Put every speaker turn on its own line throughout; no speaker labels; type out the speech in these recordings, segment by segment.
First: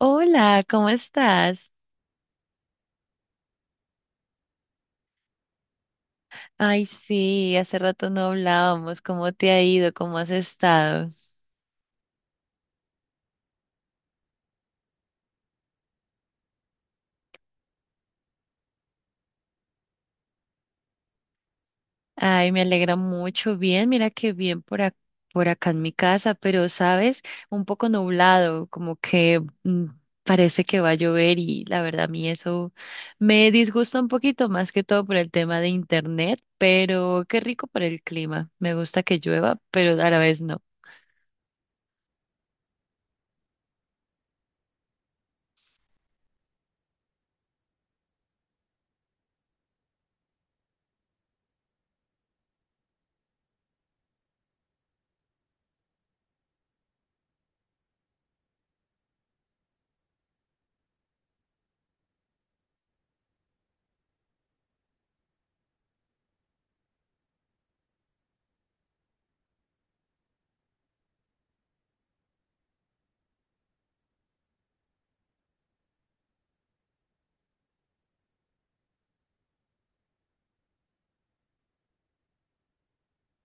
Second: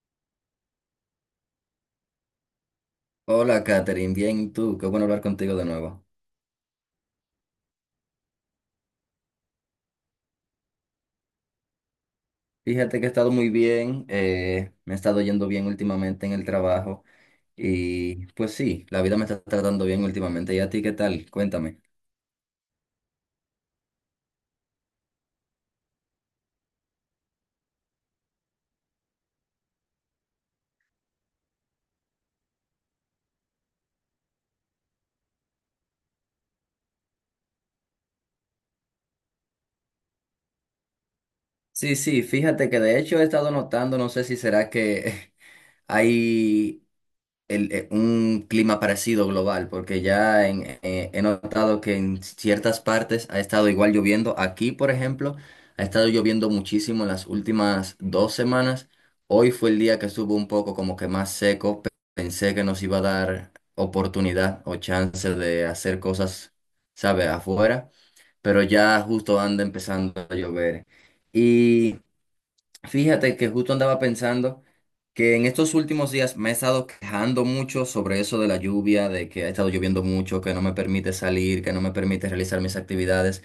Hola, ¿cómo estás?
Hola, Katherine, bien, ¿y tú? Qué bueno hablar contigo de nuevo.
Ay, sí, hace rato no hablábamos. ¿Cómo te ha ido? ¿Cómo has estado?
Fíjate que he estado muy bien, me he estado yendo bien últimamente en el trabajo y pues sí, la vida me está tratando bien últimamente. ¿Y a ti qué tal? Cuéntame.
Ay, me alegra mucho. Bien, mira que bien por acá en mi casa, pero sabes, un poco nublado, parece que va a llover y la verdad a mí eso me disgusta un poquito más que todo por el tema de internet, pero qué rico por el clima. Me gusta que llueva, pero a la vez no.
Sí, sí, fíjate que de hecho he estado notando, no sé si será que hay un clima parecido global, porque ya he notado que en ciertas partes ha estado igual lloviendo. Aquí, por ejemplo, ha estado lloviendo muchísimo en las últimas dos semanas. Hoy fue el día que estuvo un poco como que más seco. Pensé que nos iba a dar oportunidad o chance de hacer cosas, sabe afuera, pero ya justo anda empezando a llover. Fíjate que justo andaba pensando que en estos últimos días me he estado quejando mucho sobre eso de la lluvia, de que ha estado lloviendo mucho, que no me permite salir, que no me permite realizar mis actividades,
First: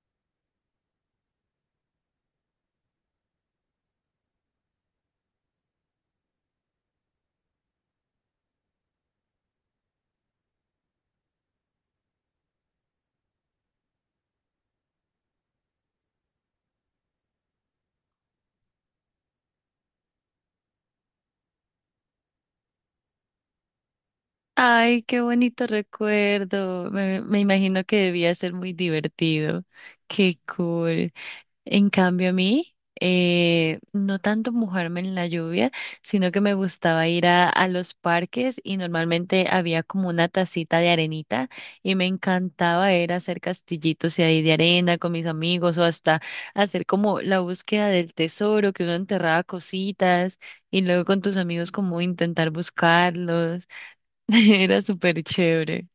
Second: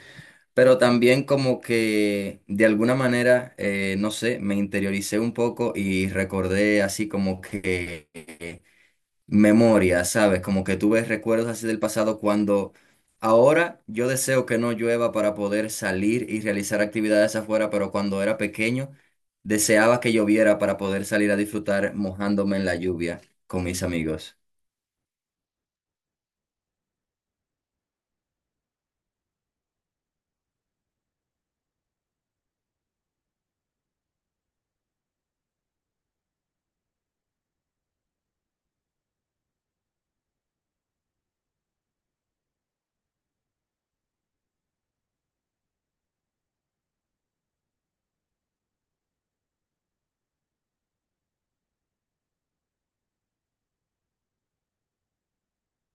pero también como que de alguna manera, no sé, me interioricé un poco y recordé así como que memoria, ¿sabes? Como que tú ves recuerdos así del pasado cuando ahora yo deseo que no llueva para poder salir y realizar actividades afuera, pero cuando era pequeño deseaba que lloviera para poder salir a disfrutar mojándome en la lluvia con mis amigos.
Ay, qué bonito recuerdo. Me imagino que debía ser muy divertido. Qué cool. En cambio, a mí, no tanto mojarme en la lluvia, sino que me gustaba ir a los parques y normalmente había como una tacita de arenita y me encantaba era hacer castillitos y ahí de arena con mis amigos o hasta hacer como la búsqueda del tesoro, que uno enterraba cositas y luego con tus amigos como intentar buscarlos. Era súper chévere.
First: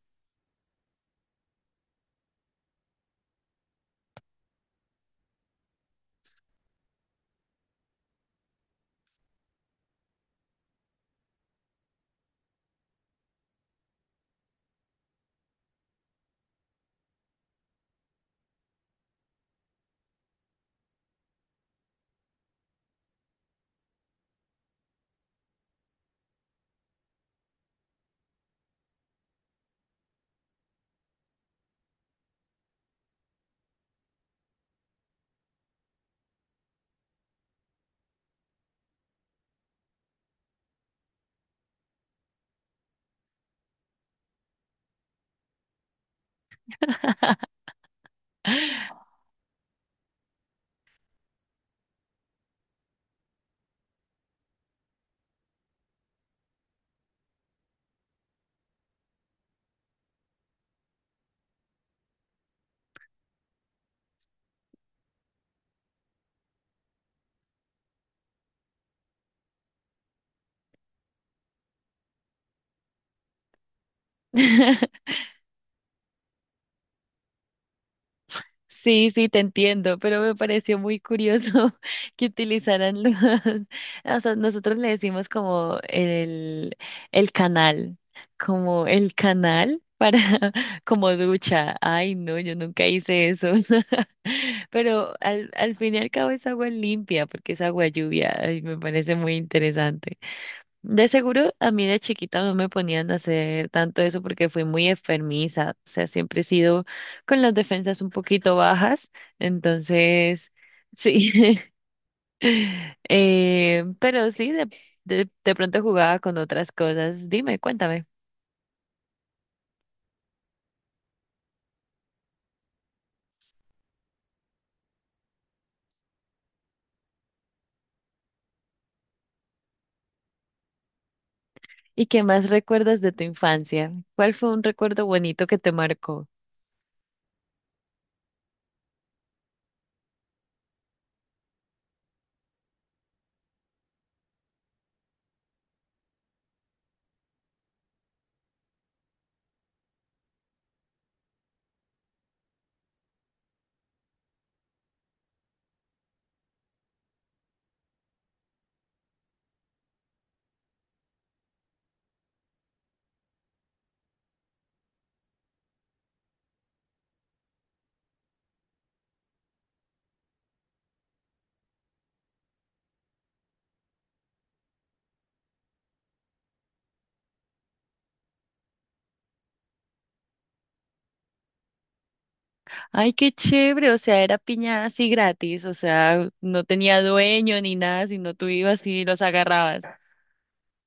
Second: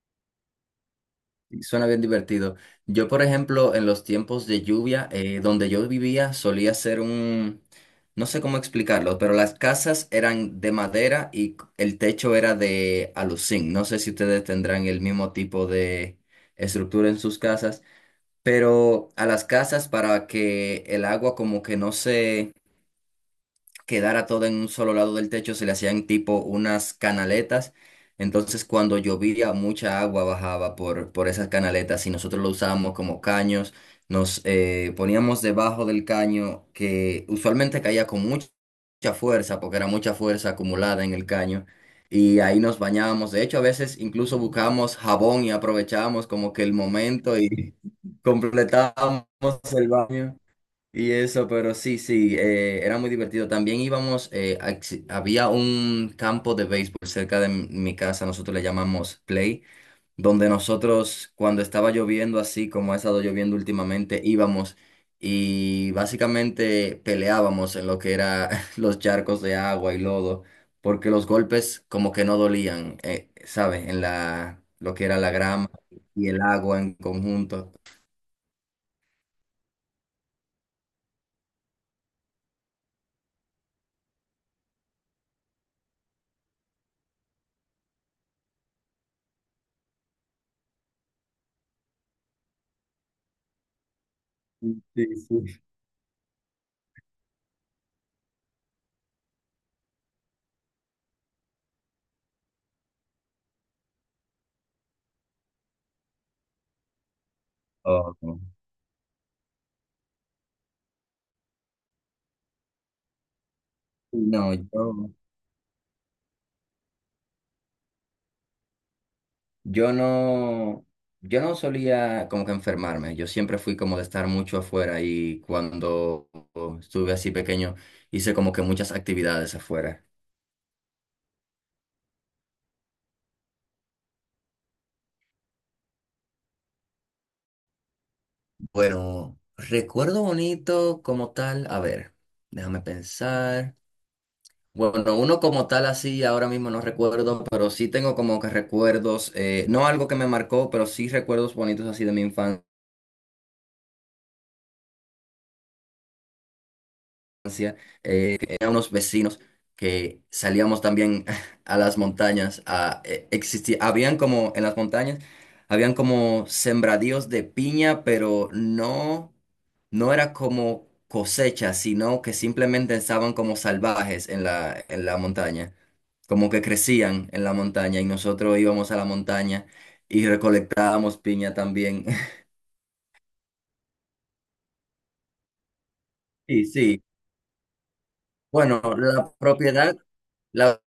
Sí, suena bien divertido. Yo, por ejemplo, en los tiempos de lluvia, donde yo vivía, solía ser no sé cómo explicarlo, pero las casas eran de madera y el techo era de aluzinc. No sé si ustedes tendrán el mismo tipo de estructura en sus casas, pero a las casas para que el agua como que no se quedara todo en un solo lado del techo, se le hacían tipo unas canaletas. Entonces cuando llovía, mucha agua bajaba por esas canaletas y nosotros lo usábamos como caños. Nos poníamos debajo del caño que usualmente caía con mucha fuerza, porque era mucha fuerza acumulada en el caño. Y ahí nos bañábamos. De hecho, a veces incluso buscábamos jabón y aprovechábamos como que el momento y completábamos el baño. Y eso, pero sí, sí, era muy divertido. También íbamos, había un campo de béisbol cerca de mi casa, nosotros le llamamos Play, donde nosotros cuando estaba lloviendo así como ha estado lloviendo últimamente, íbamos y básicamente peleábamos en lo que era los charcos de agua y lodo, porque los golpes como que no dolían, ¿sabes? Lo que era la grama y el agua en conjunto.
Sí, sí, te entiendo, pero me pareció muy curioso que utilizaran los, o sea, nosotros le decimos como el canal, como el canal para, como ducha. Ay, no, yo nunca hice eso.
Sí,
Pero
sí.
al fin y al cabo es agua limpia, porque es agua lluvia, y me parece muy interesante. De seguro, a mí de chiquita no me ponían a hacer tanto eso porque fui muy enfermiza, o sea, siempre he sido con las defensas un
Oh, no.
poquito bajas, entonces, sí, eh, pero sí,
No,
de,
yo...
de pronto jugaba con otras cosas. Dime, cuéntame.
Yo no, yo no solía como que enfermarme, yo siempre fui como de estar mucho afuera y cuando estuve así pequeño hice como que muchas actividades afuera.
¿Y qué más recuerdas de tu infancia? ¿Cuál fue un recuerdo bonito que te marcó?
Bueno, recuerdo bonito como tal, a ver, déjame pensar. Bueno, uno como tal así ahora mismo no recuerdo, pero sí tengo como que recuerdos, no algo que me marcó, pero sí recuerdos bonitos así de mi infancia. Tenía unos vecinos que salíamos también a las montañas. Existía, habían como en las montañas, habían como sembradíos de piña, pero no, no era como cosecha, sino que simplemente estaban como salvajes en la montaña, como que crecían en la montaña y nosotros íbamos a la montaña y recolectábamos piña también.
Ay, qué chévere, o sea, era piña así gratis, o sea, no
Sí,
tenía
sí.
dueño ni nada, sino tú
Bueno,
ibas y los
la
agarrabas.
propiedad. La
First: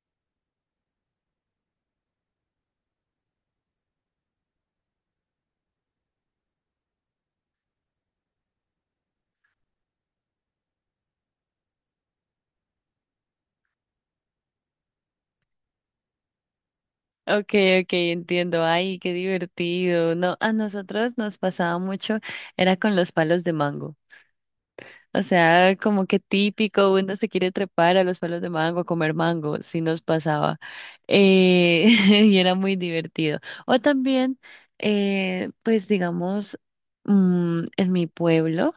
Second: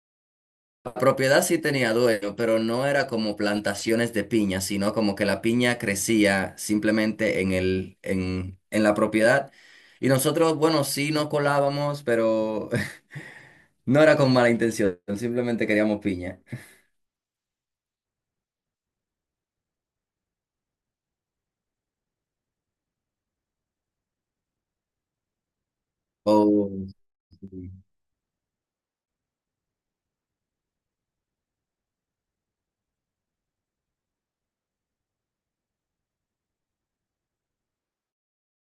propiedad sí tenía dueño, pero no era como plantaciones de piña, sino como que la piña crecía simplemente en en la propiedad. Y nosotros, bueno, sí nos colábamos, pero no era con mala intención, simplemente queríamos piña.
Okay, okay, entiendo. Ay, qué divertido. No, a nosotros nos pasaba mucho, era con los palos de mango. O sea, como que
Oh,
típico, uno se quiere
sí.
trepar a los palos de mango, a comer mango, sí nos pasaba. Eh, y era muy divertido. O también, pues digamos, en mi pueblo.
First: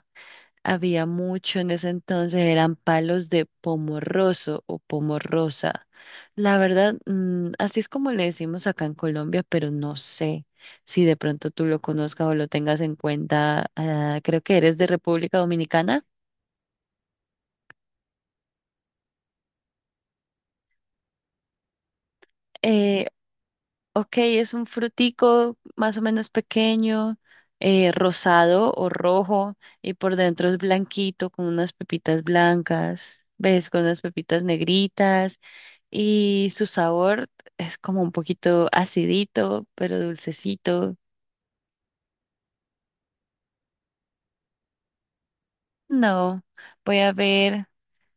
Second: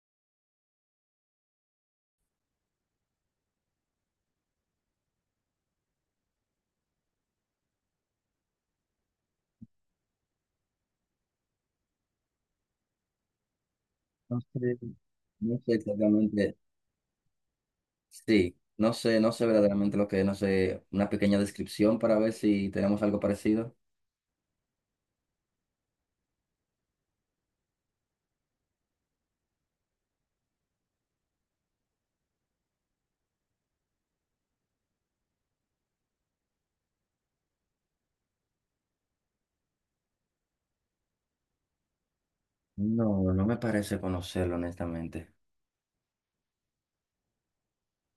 Había mucho en ese entonces, eran palos de pomorroso o pomorrosa. La verdad, así es como le decimos acá en Colombia, pero no sé si de pronto tú lo conozcas o lo tengas en cuenta. Ah,
No
creo que eres
sé,
de República
no sé
Dominicana.
exactamente, sí, no sé, no sé verdaderamente lo que es, no sé, una pequeña descripción para ver si tenemos
Eh,
algo parecido.
ok, es un frutico más o menos pequeño, rosado o rojo, y por dentro es blanquito con unas pepitas blancas, ¿ves? Con unas pepitas negritas. Y su sabor es como un poquito acidito, pero dulcecito.
No, no me parece conocerlo, honestamente.
No, voy a ver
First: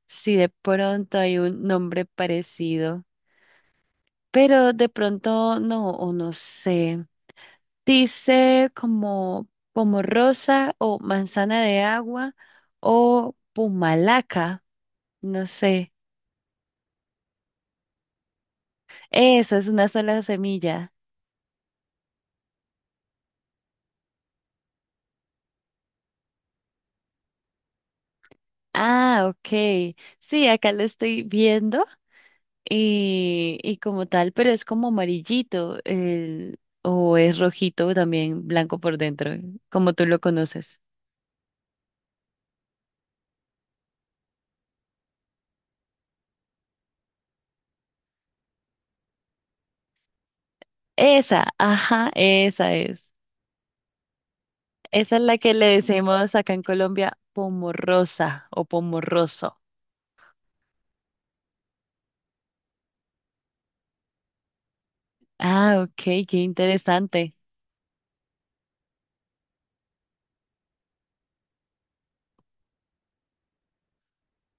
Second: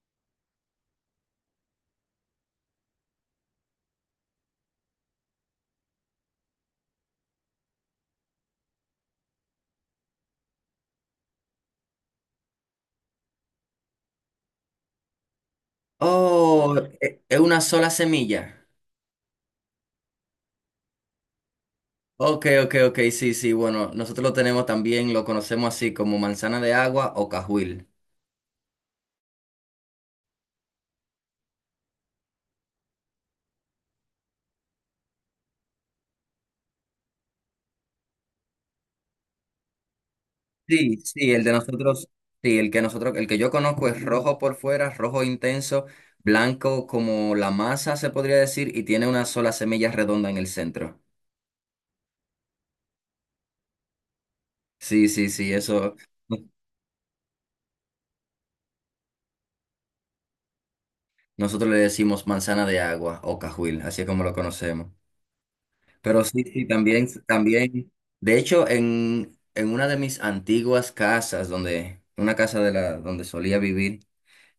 si de pronto hay un nombre parecido, pero de pronto no, o no sé. Dice como rosa o manzana de agua o pumalaca, no sé.
Oh, es una sola semilla.
Esa es una sola semilla.
Ok, ok, ok, sí, sí, bueno, nosotros lo tenemos también, lo conocemos así como manzana de agua o cajuil.
Ah, ok. Sí, acá lo estoy viendo. Y como tal, pero es como amarillito, o es rojito también, blanco por dentro, como tú lo conoces.
Sí, sí, el de nosotros, sí, el que nosotros, el que yo conozco es rojo por fuera, rojo intenso, blanco como la masa se podría decir, y tiene una sola semilla redonda en el centro.
Esa, ajá, esa es.
Sí,
Esa es
sí,
la
sí,
que le
eso
decimos
no-
acá en Colombia pomorrosa o pomorroso.
nosotros le decimos manzana de agua o cajuil, así es como lo conocemos.
Ah, ok,
Pero
qué
sí, sí, también,
interesante.
también. De hecho, en una de mis antiguas casas, una casa donde solía vivir,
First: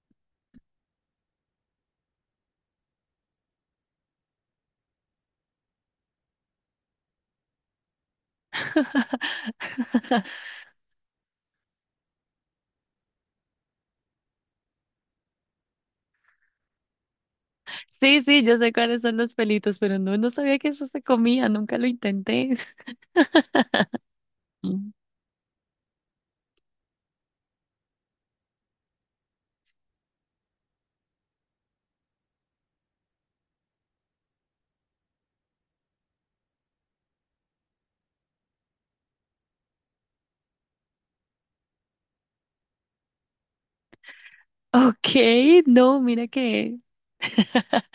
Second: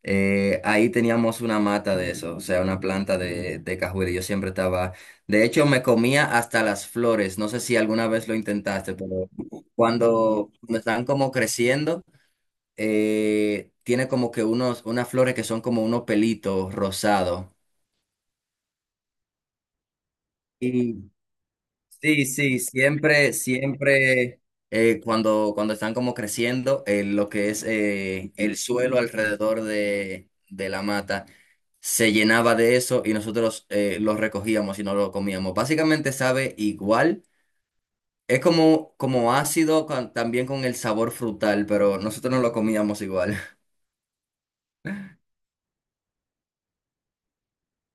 ahí teníamos una mata de eso, o sea, una planta de cajuela. Y yo siempre estaba, de hecho, me comía hasta las flores. No sé si alguna vez lo intentaste, pero cuando están como creciendo, tiene como que unas flores que son como unos pelitos rosados.
Sí, sí, yo sé cuáles son los pelitos, pero no, no sabía que eso se comía, nunca lo
Sí,
intenté.
sí, siempre, siempre
Mm.
eh, cuando, cuando están como creciendo, lo que es el suelo alrededor de la mata se llenaba de eso y nosotros lo recogíamos y no lo comíamos. Básicamente sabe igual, es como, como ácido también con el sabor frutal, pero nosotros no lo comíamos igual.
Ok, no, mira que...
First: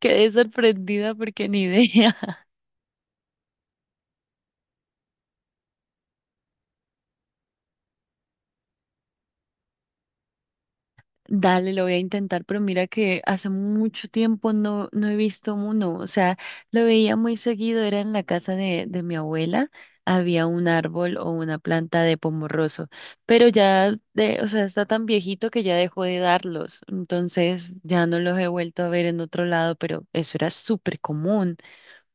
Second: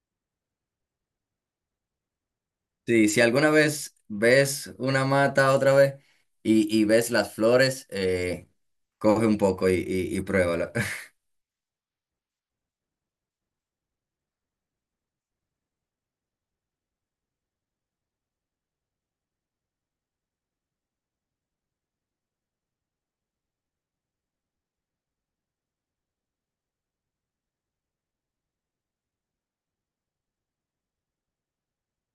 Quedé sorprendida porque ni idea.
Sí, si alguna vez ves una mata otra vez y ves las flores, coge un poco y pruébalo.
Dale, lo voy a intentar, pero mira que hace mucho tiempo no, no he visto uno. O sea, lo veía muy seguido, era en la casa de mi abuela, había un árbol o una planta de pomorroso, pero ya, o sea, está tan viejito que ya dejó de darlos. Entonces ya no los he vuelto a ver en otro lado, pero eso era súper común,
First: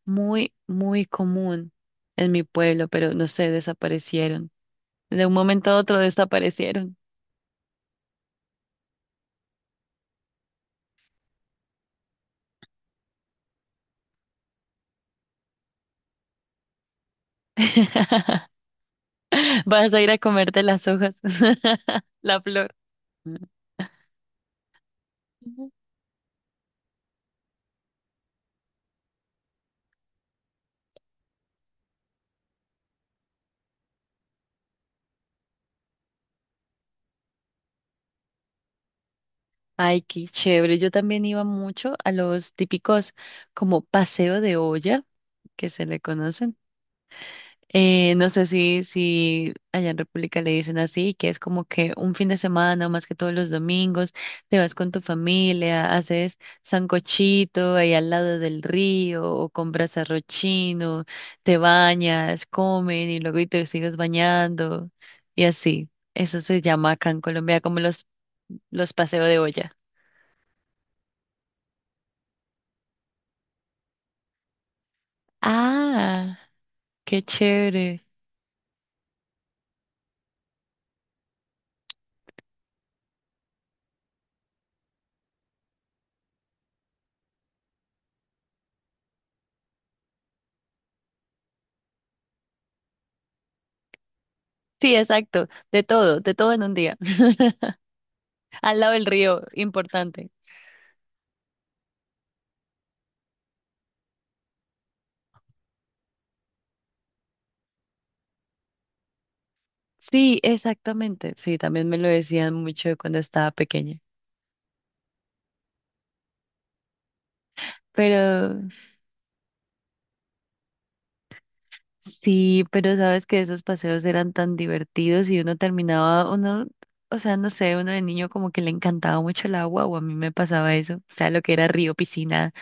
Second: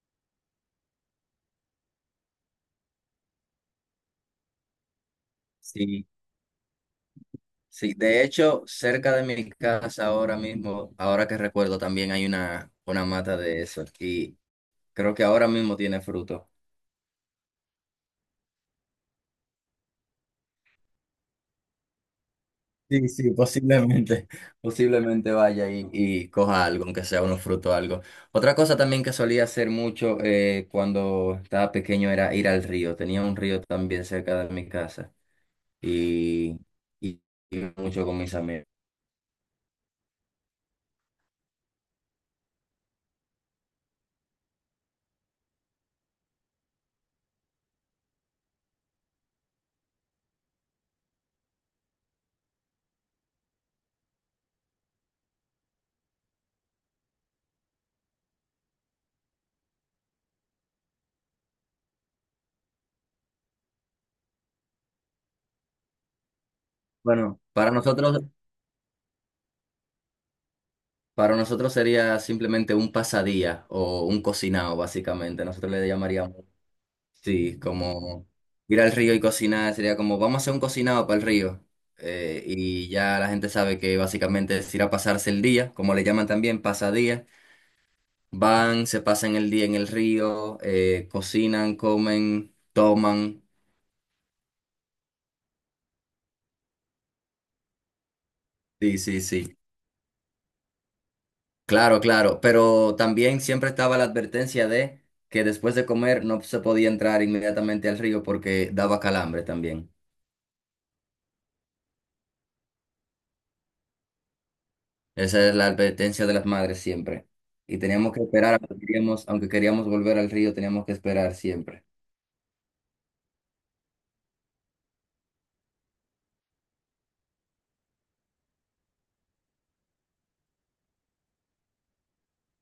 muy, muy común en mi pueblo, pero no sé, desaparecieron. De un momento a otro
Sí.
desaparecieron.
Sí, de hecho, cerca de mi casa ahora mismo, ahora que recuerdo, también hay una mata de eso y creo que ahora mismo tiene fruto.
Vas a ir a comerte las hojas, la flor.
Sí, sí, posiblemente, posiblemente vaya y coja algo, aunque sea unos frutos o algo. Otra cosa también que solía hacer mucho cuando estaba pequeño era ir al río. Tenía un río también cerca de mi casa y, y, y mucho con mis amigos.
Ay, qué chévere. Yo también iba mucho a los típicos como paseo de olla, que se le conocen. No sé si allá en República le dicen así, que es como que un fin de semana, más que todos los domingos, te vas con tu familia, haces sancochito ahí al lado del río, o compras arroz chino, te bañas, comen y luego y te sigues bañando, y así. Eso se llama acá en
Bueno,
Colombia
para
como
nosotros
los paseos de olla.
Para nosotros sería simplemente un pasadía o un cocinado, básicamente. Nosotros le
Ah,
llamaríamos,
qué
sí,
chévere.
como ir al río y cocinar. Sería como, vamos a hacer un cocinado para el río. Y ya la gente sabe que básicamente es ir a pasarse el día, como le llaman también, pasadía. Van, se pasan el día en el río, cocinan, comen, toman.
Sí, exacto, de todo en un día. Al lado
Sí,
del
sí,
río,
sí.
importante.
Claro, claro, pero también siempre estaba la advertencia de que después de comer no se podía entrar inmediatamente al río porque daba calambre también.
Sí, exactamente. Sí, también me lo decían mucho cuando estaba pequeña.
Esa es la advertencia de las madres siempre. Y teníamos que esperar,
Pero
aunque queríamos volver al río, teníamos que esperar siempre.
sí, pero sabes que esos paseos eran tan divertidos y uno terminaba, uno, o sea, no sé, uno de niño como que le encantaba mucho el agua, o a mí me pasaba eso. O sea, lo que era río, piscina,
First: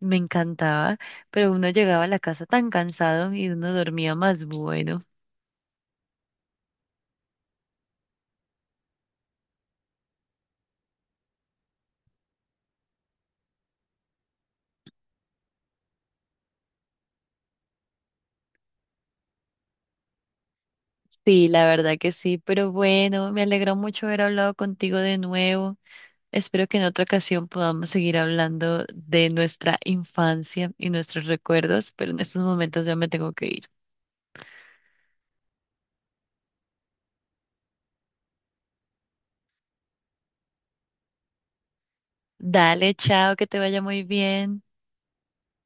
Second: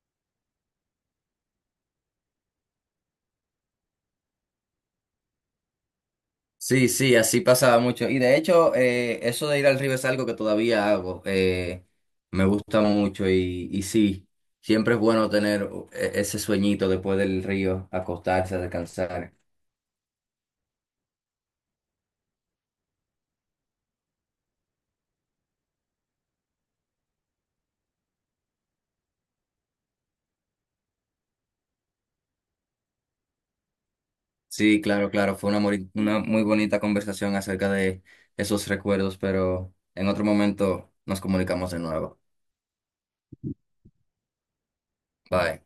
me encantaba. Pero uno llegaba a la casa tan cansado y uno dormía más bueno.
Sí, sí, así pasaba mucho. Y de hecho, eso de ir al río es algo que todavía hago. Me gusta mucho y sí, siempre es bueno tener ese sueñito después del río, acostarse, descansar.
Sí, la verdad que sí, pero bueno, me alegró mucho haber hablado contigo de nuevo. Espero que en otra ocasión podamos seguir hablando de nuestra infancia y nuestros recuerdos, pero en estos momentos ya me tengo que ir.
Sí, claro, claro, fue una muy bonita conversación acerca de esos recuerdos, pero en otro momento nos comunicamos de nuevo.
Dale, chao, que te vaya muy bien.
Bye.